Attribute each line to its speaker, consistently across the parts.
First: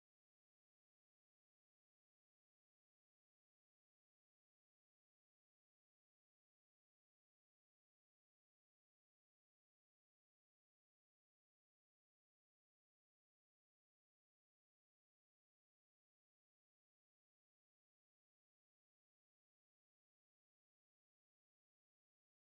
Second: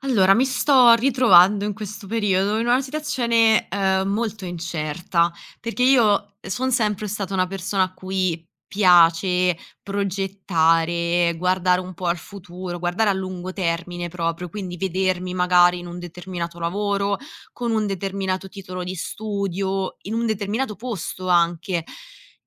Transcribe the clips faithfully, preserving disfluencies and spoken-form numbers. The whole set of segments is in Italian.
Speaker 1: Allora, mi sto ritrovando in questo periodo in una situazione, ehm, molto incerta, perché io son sempre stata una persona a cui piace progettare, guardare un po' al futuro, guardare a lungo termine proprio, quindi vedermi magari in un determinato lavoro, con un determinato titolo di studio, in un determinato posto anche.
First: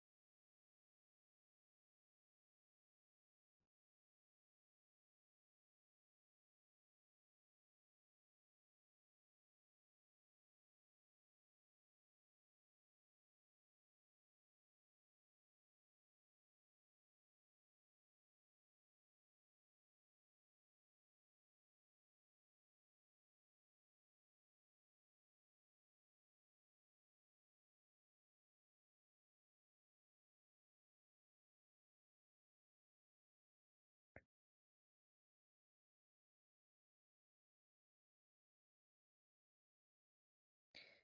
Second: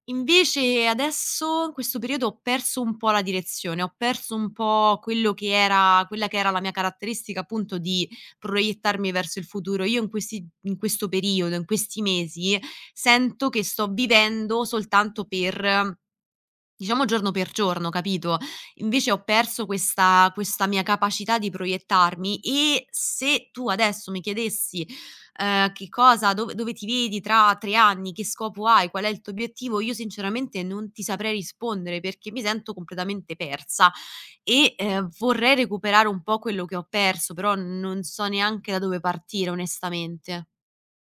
Speaker 1: Invece adesso, in questo periodo, ho perso un po' la direzione, ho perso un po' quello che era quella che era la mia caratteristica, appunto, di proiettarmi verso il futuro. Io in questi in questo periodo, in questi mesi, sento che sto vivendo soltanto per Diciamo giorno per giorno, capito, invece ho perso questa questa mia capacità di proiettarmi. E se tu adesso mi chiedessi, ehm, che cosa, dove dove ti vedi tra tre anni, che scopo hai, qual è il tuo obiettivo, io sinceramente non ti saprei rispondere perché mi sento completamente persa e, ehm, vorrei recuperare un po' quello che ho perso, però non so neanche da dove partire onestamente.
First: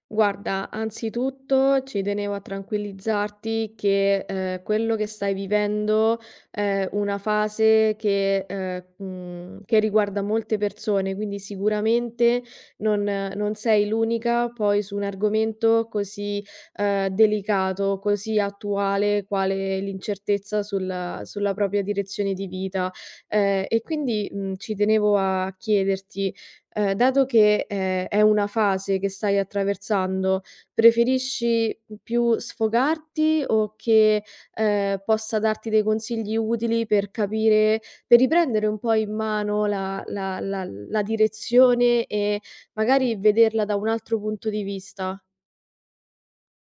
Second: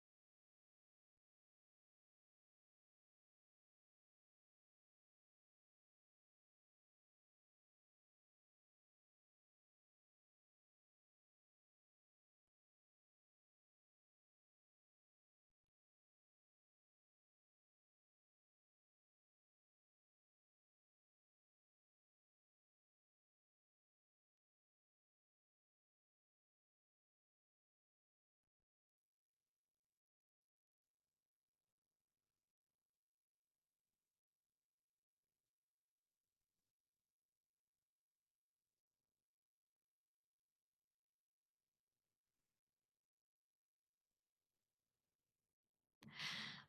Speaker 2: Guarda, anzitutto ci tenevo a tranquillizzarti che, ehm, quello che stai vivendo è una fase che ehm, mhmm, che riguarda molte persone, quindi sicuramente non non sei l'unica poi su un argomento così, ehm, delicato, così attuale quale l'incertezza sulla sulla propria direzione di vita. Ehm, e quindi, mhmm, ci tenevo a chiederti Ehm, dato che, ehm, è una fase che stai attraversando, preferisci, mhmm, più sfogarti o che, ehm, possa darti dei consigli utili per capire, per riprendere un po' in mano la la la la direzione e magari vederla da un altro punto di vista?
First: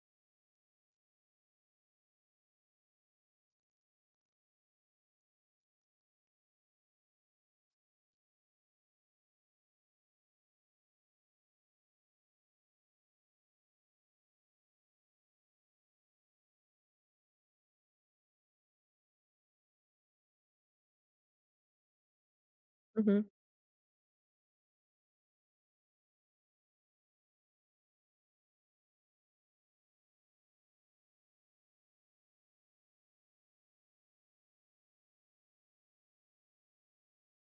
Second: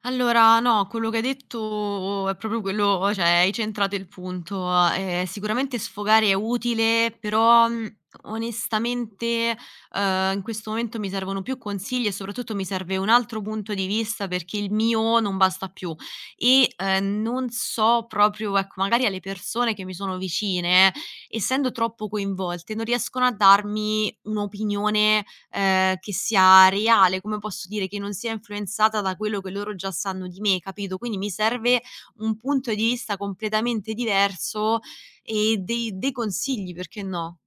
Speaker 1: Allora, no, quello che hai detto è proprio quello, cioè hai centrato il punto. Ehm, sicuramente sfogare è utile, però, mhmm, onestamente, uhm, in questo momento mi servono più consigli e soprattutto mi serve un altro punto di vista perché il mio non basta più e, ehm, non so proprio, ecco, magari alle persone che mi sono vicine, eh, essendo troppo coinvolte, non
Speaker 2: Mh-mh.
Speaker 1: riescono a darmi un'opinione ehm, che sia reale, come posso dire, che non sia influenzata da quello che loro già sanno di me, capito? Quindi mi serve un punto di vista completamente diverso e dei dei consigli, perché no?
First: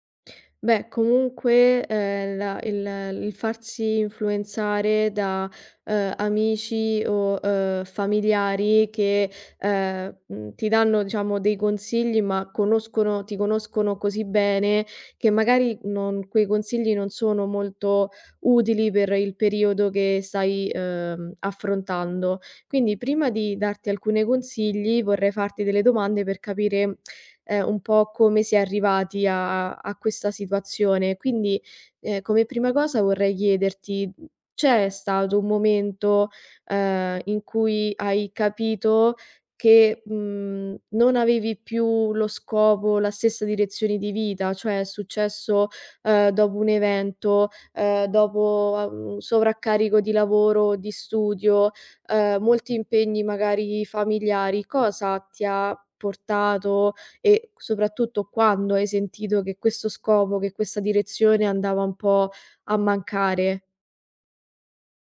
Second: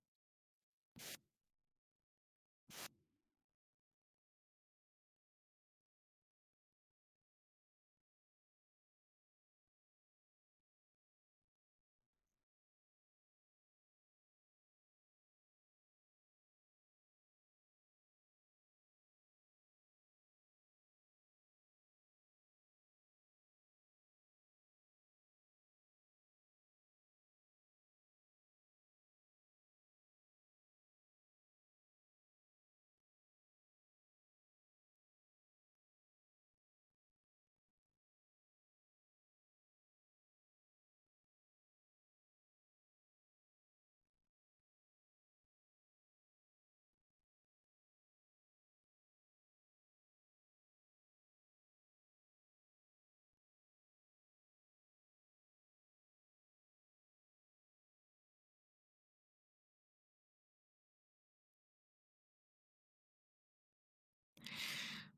Speaker 2: Beh, comunque, ehm, la il il farsi influenzare da, ehm, amici o, ehm, familiari che, ehm, mhmm, ti danno diciamo dei consigli, ma conoscono ti conoscono così bene che magari non quei consigli non sono molto utili per il periodo che stai, ehm, affrontando. Quindi prima di darti alcune consigli vorrei farti delle domande per capire, ehm, un po' come si è arrivati a a questa situazione. Quindi, ehm, come prima cosa vorrei chiederti, mhmm, c'è stato un momento, ehm, in cui hai capito che, mhmm, non avevi più lo scopo, la stessa direzione di vita. Cioè è successo, ehm, dopo un evento, ehm, dopo a un sovraccarico di lavoro o di studio, ehm, molti impegni magari familiari? Cosa ti ha portato e soprattutto quando hai sentito che questo scopo, che questa direzione andava un po' a mancare?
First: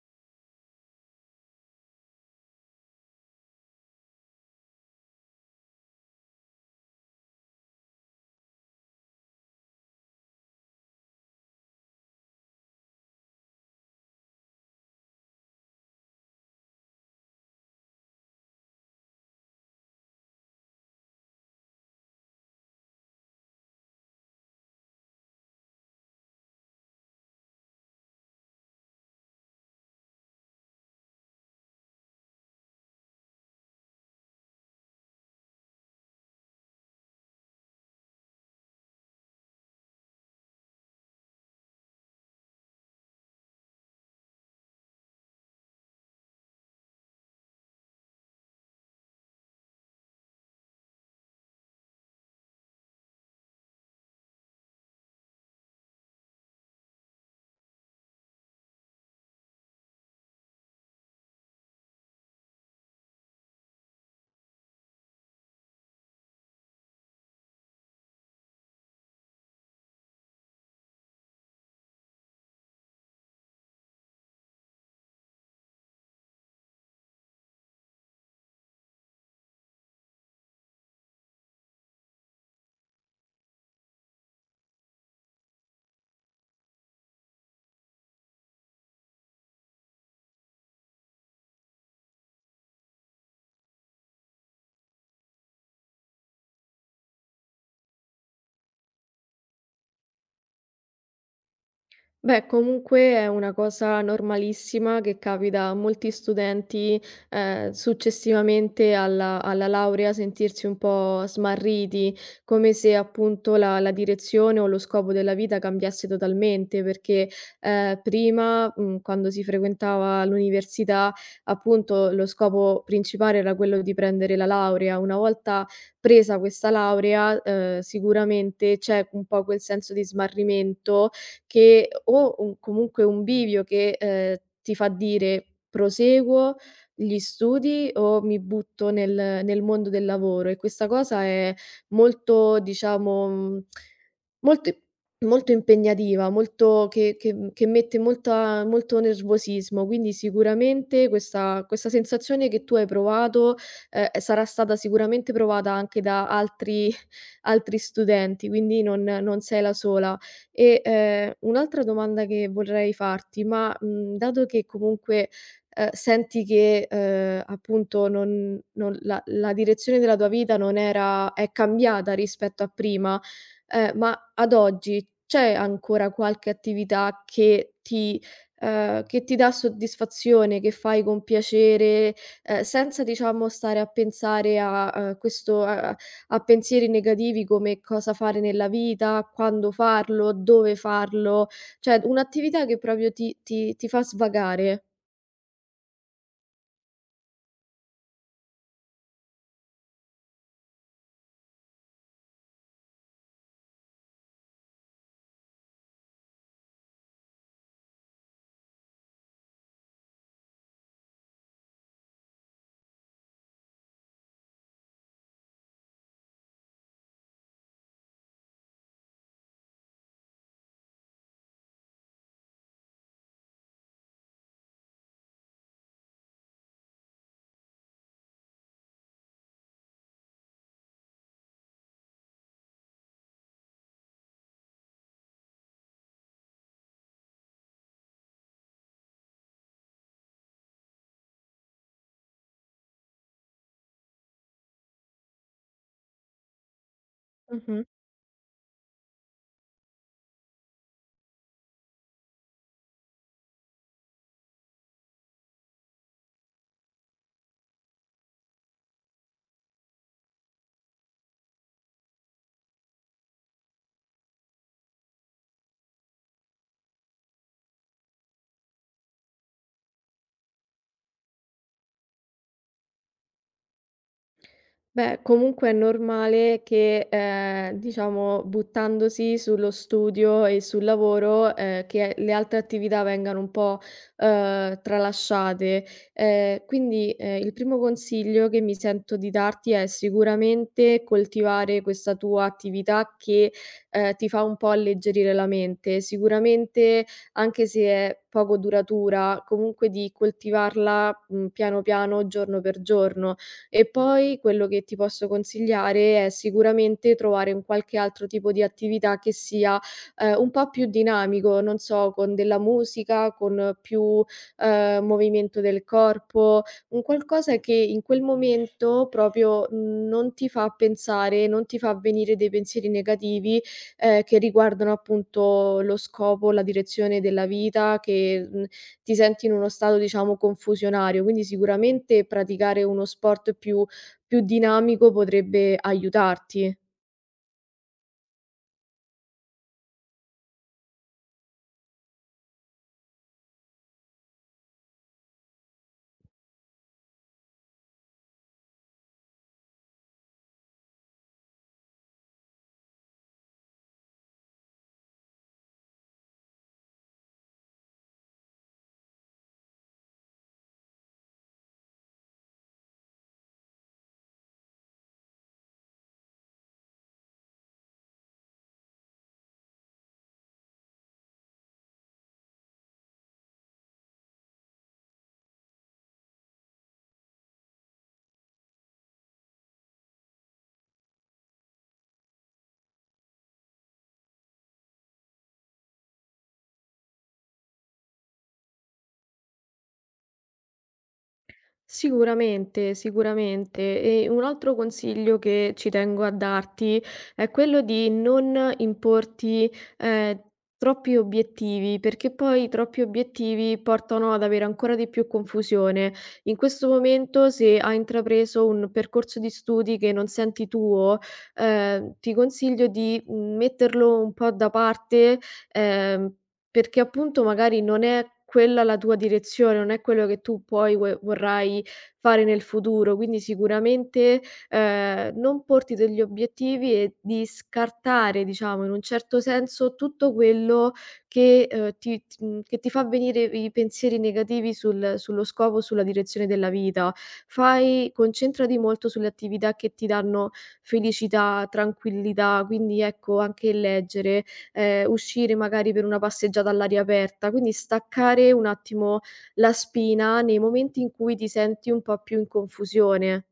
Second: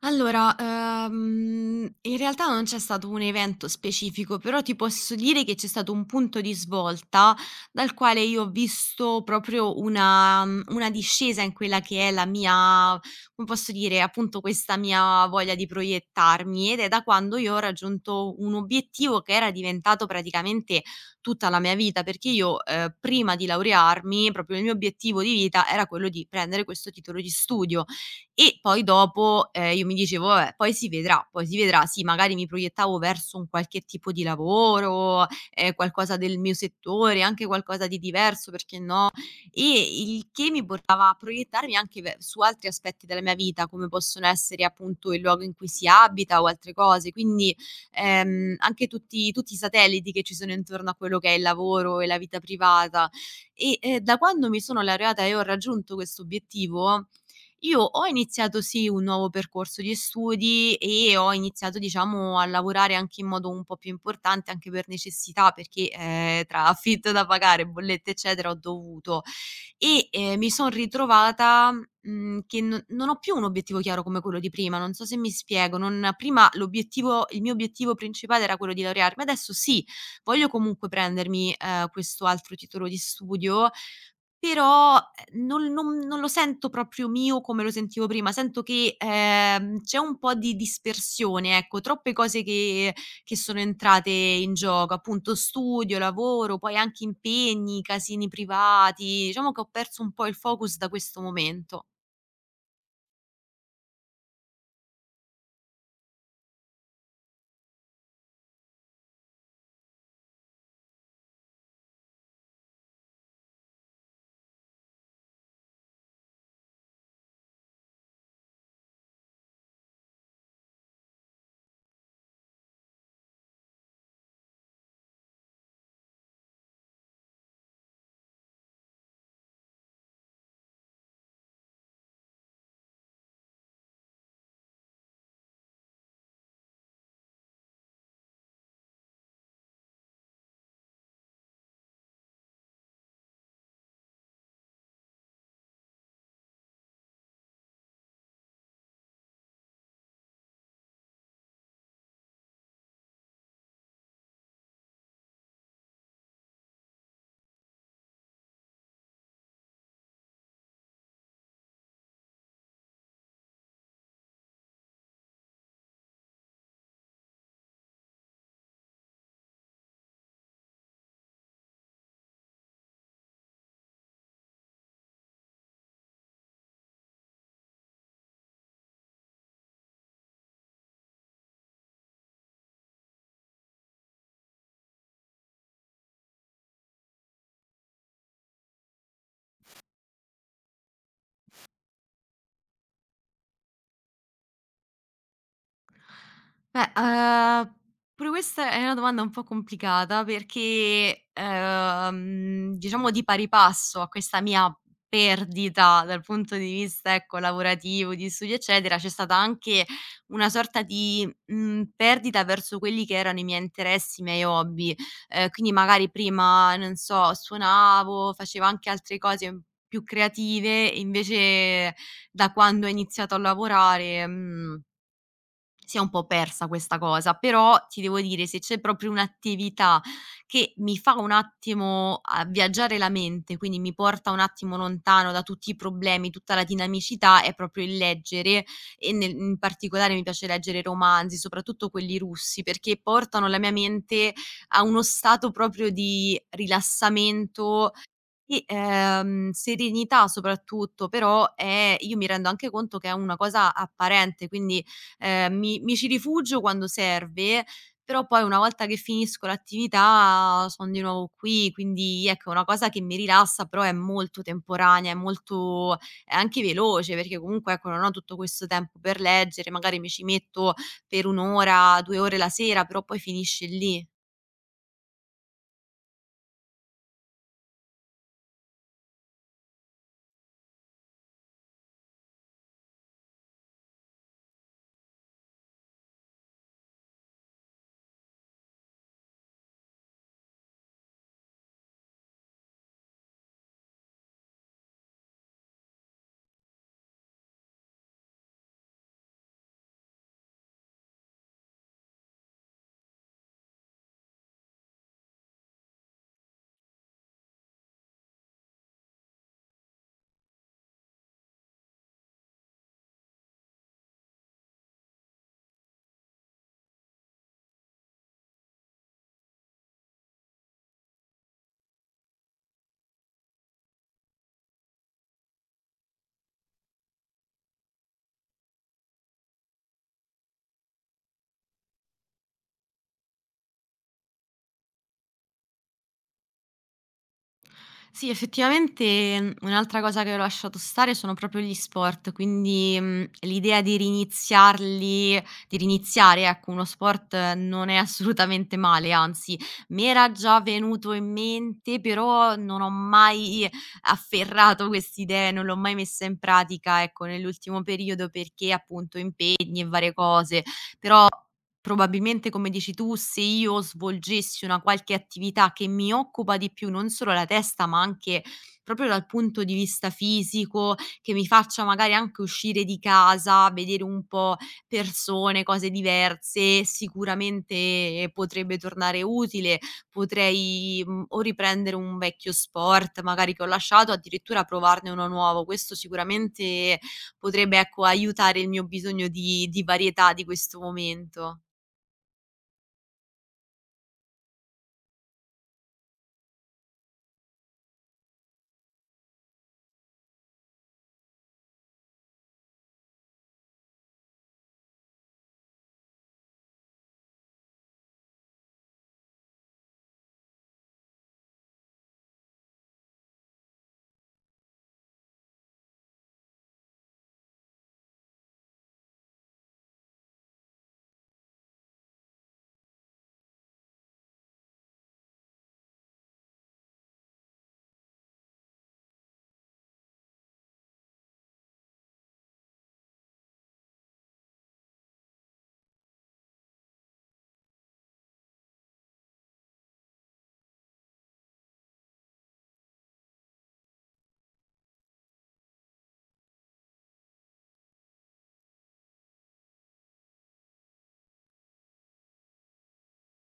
Speaker 1: Allora, ehm, in realtà non c'è stato un evento specifico, però ti posso dire che c'è stato un punto di svolta dal quale io ho visto proprio una mhmm, una discesa in quella che è la mia, come posso dire, appunto questa mia voglia di proiettarmi, ed è da quando io ho raggiunto un obiettivo che era diventato praticamente tutta la mia vita, perché io, ehm, prima di laurearmi, proprio il mio obiettivo di vita era quello di prendere questo titolo di studio. E poi dopo, ehm, io mi dicevo: "Vabbè, poi si vedrà, poi si vedrà". Sì, magari mi proiettavo verso un qualche tipo di lavoro, ehm, qualcosa del mio settore, anche qualcosa di diverso, perché no, e il che mi portava a proiettarmi anche ve su altri aspetti della mia vita, come possono essere appunto il luogo in cui si abita o altre cose. Quindi, ehm, anche tutti tutti i satelliti che ci sono intorno a quello che è il lavoro e la vita privata. E, ehm, da quando mi sono laureata e ho raggiunto questo obiettivo, io ho iniziato sì un nuovo percorso di studi e ho iniziato, diciamo, a lavorare anche in modo un po' più importante, anche per necessità, perché, ehm, tra affitto da pagare, bollette eccetera, ho dovuto. E, ehm, mi son ritrovata, mhmm, che no, non ho più un obiettivo chiaro come quello di prima, non so se mi spiego, non, prima l'obiettivo, il mio obiettivo principale era quello di laurearmi, adesso sì, voglio comunque prendermi, ehm, questo altro titolo di studio, però, ehm, non non non lo sento proprio mio come lo sentivo prima, sento che, ehm, c'è un po' di dispersione, ecco, troppe cose che che sono entrate in gioco, appunto studio, lavoro, poi anche impegni, casini privati, diciamo che ho perso un po' il focus da questo momento.
Speaker 2: Beh, comunque è una cosa normalissima che capita a molti studenti, ehm, successivamente alla alla laurea, sentirsi un po' smarriti, come se appunto la la direzione o lo scopo della vita cambiasse totalmente, perché, ehm, prima, mhmm, quando si frequentava l'università, appunto lo scopo principale era quello di prendere la laurea. Una volta presa questa laurea, ehm, sicuramente c'è un po' quel senso di smarrimento, che o un comunque un bivio che, ehm, ti fa dire: "Proseguo gli studi o mi butto nel nel mondo del lavoro." E questa cosa è molto, diciamo, mhmm, molto molto impegnativa, molto che che mhmm, che mette molta molto nervosismo, quindi sicuramente questa questa sensazione che tu hai provato, ehm, sarà stata sicuramente provata anche da altri altri studenti, quindi non non sei la sola. E, ehm, un'altra domanda che vorrei farti, ma, mhmm, dato che comunque, ehm, senti che, ehm, appunto non non la la direzione della tua vita non era è cambiata rispetto a prima, ehm, ma ad oggi c'è ancora qualche attività che ti ehm, che ti dà soddisfazione, che fai con piacere, ehm, senza diciamo stare a pensare a, ehm, questo a a pensieri negativi come cosa fare nella vita, quando farlo, dove farlo, cioè un'attività che proprio ti ti ti fa svagare.
Speaker 1: Beh, uhm, pure questa è una domanda un po' complicata, perché, ehm, diciamo di pari passo a questa mia perdita dal punto di vista, ecco, lavorativo, di studio, eccetera, c'è stata anche una sorta di, mhmm, perdita verso quelli che erano i miei interessi, i miei hobby. Ehm, quindi magari prima, non so, suonavo, facevo anche altre cose più creative, invece da quando ho iniziato a lavorare, mhmm, si è un po' persa questa cosa, però ti devo dire, se c'è proprio un'attività che mi fa un attimo a viaggiare la mente, quindi mi porta un attimo lontano da tutti i problemi, tutta la dinamicità, è proprio il leggere. E nel in particolare mi piace leggere romanzi, soprattutto quelli russi, perché portano la mia mente a uno stato proprio di
Speaker 2: Mh-mh.
Speaker 1: rilassamento, sì, ehm, serenità soprattutto, però è, io mi rendo anche conto che è una cosa apparente, quindi, ehm, mi mi ci rifugio quando serve, però poi una volta che finisco l'attività son di nuovo qui, quindi ecco è una cosa che mi rilassa, però è molto temporanea, è molto, è anche veloce, perché comunque, ecco, non ho tutto questo tempo per leggere, magari mi ci metto per un' ora, due ore la sera, però poi finisce lì.
Speaker 2: Beh, comunque è normale che, ehm, diciamo, buttandosi sullo studio e sul lavoro, ehm, che le altre attività vengano un po', uhm, tralasciate. Ehm, quindi, ehm, il primo consiglio che mi sento di darti è sicuramente coltivare questa tua attività che, ehm, ti fa un po' alleggerire la mente. Sicuramente, anche se è poco duratura, comunque di coltivarla, mhmm, piano piano, giorno per giorno. E poi quello che ti posso consigliare è sicuramente trovare un qualche altro tipo di attività che sia, ehm, un po' più dinamico, non so, con della musica, con più, ehm, movimento del corpo, un qualcosa che in quel momento proprio non ti fa pensare, non ti fa venire dei pensieri negativi, ehm, che riguardano appunto lo scopo, la direzione della vita, che, mhmm ti senti in uno stato, diciamo, confusionario. Quindi sicuramente praticare uno sport più più dinamico potrebbe aiutarti.
Speaker 1: Sì, effettivamente, mhmm, un'altra cosa che ho lasciato stare sono proprio gli sport, quindi, mhmm, l'idea di riniziarli di riniziare, ecco, uno sport, eh, non è assolutamente male, anzi m'era già venuto in mente, però non ho mai afferrato quest'idea, non l'ho mai messa in pratica, ecco, nell'ultimo periodo perché appunto impegni e varie cose, però probabilmente, come dici tu, se io svolgessi una qualche attività che mi occupa di più non solo la testa, ma anche proprio dal punto di vista fisico, che mi faccia magari anche uscire di casa, vedere un po' persone, cose diverse, sicuramente potrebbe tornare utile. Potrei mh, o riprendere un vecchio sport, magari che ho lasciato, addirittura provarne uno nuovo. Questo sicuramente potrebbe, ecco, aiutare il mio bisogno di, di varietà di questo momento.
Speaker 2: Sicuramente, sicuramente. E un altro consiglio che ci tengo a darti è quello di non importi, ehm, troppi obiettivi, perché poi troppi obiettivi portano ad avere ancora di più confusione. In questo momento, se hai intrapreso un percorso di studi che non senti tuo, ehm, ti consiglio di, mhmm, metterlo un po' da parte, ehm perché appunto magari non è quella la tua direzione, non è quello che tu poi vuoi vorrai fare nel futuro, quindi sicuramente, ehm, non porti degli obiettivi e di scartare, diciamo, in un certo senso tutto quello che, ehm, ti ti mhmm, che ti fa venire i pensieri negativi sul sullo scopo, sulla direzione della vita. Fai concentrati molto sulle attività che ti danno felicità, tranquillità, quindi ecco anche il leggere, ehm, uscire magari per una passeggiata all'aria aperta, quindi staccare un attimo la spina nei momenti in cui ti senti un po' più in confusione.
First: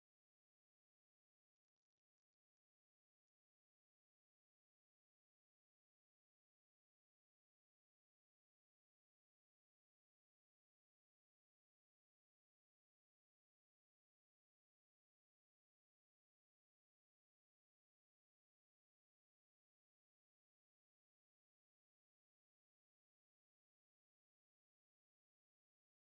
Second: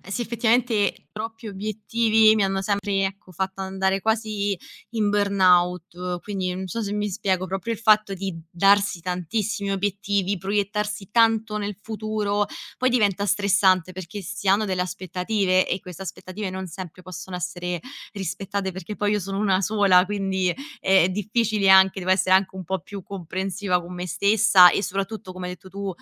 Speaker 1: Eh sì, effettivamente troppi obiettivi mi hanno sempre, ecco, fatto andare quasi in burnout, quindi non so se mi spiego, proprio il fatto di darsi tantissimi obiettivi, proiettarsi tanto nel futuro, poi diventa stressante perché si hanno delle aspettative e queste aspettative non sempre possono essere rispettate perché poi io sono una sola, quindi è difficile anche, devo essere anche un po' più comprensiva con me stessa e soprattutto, come hai detto tu,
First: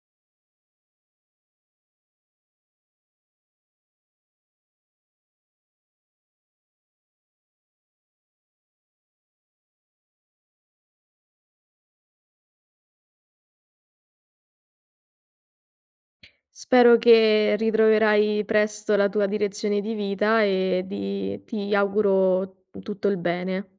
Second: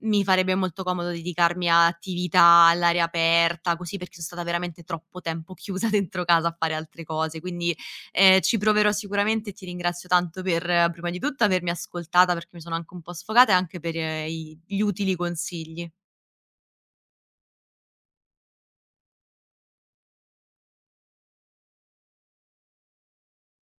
Speaker 1: mi farebbe molto comodo dedicarmi a attività all'aria aperta, così, perché sono stata veramente troppo tempo chiusa dentro casa a fare altre cose. Quindi, ehm, ci proverò sicuramente e ti ringrazio tanto per, eh, prima di tutto, avermi ascoltata perché mi sono anche un po' sfogata e anche per, eh, i gli utili consigli.
Speaker 2: Spero che ritroverai presto la tua direzione di vita e di ti auguro tutto il bene.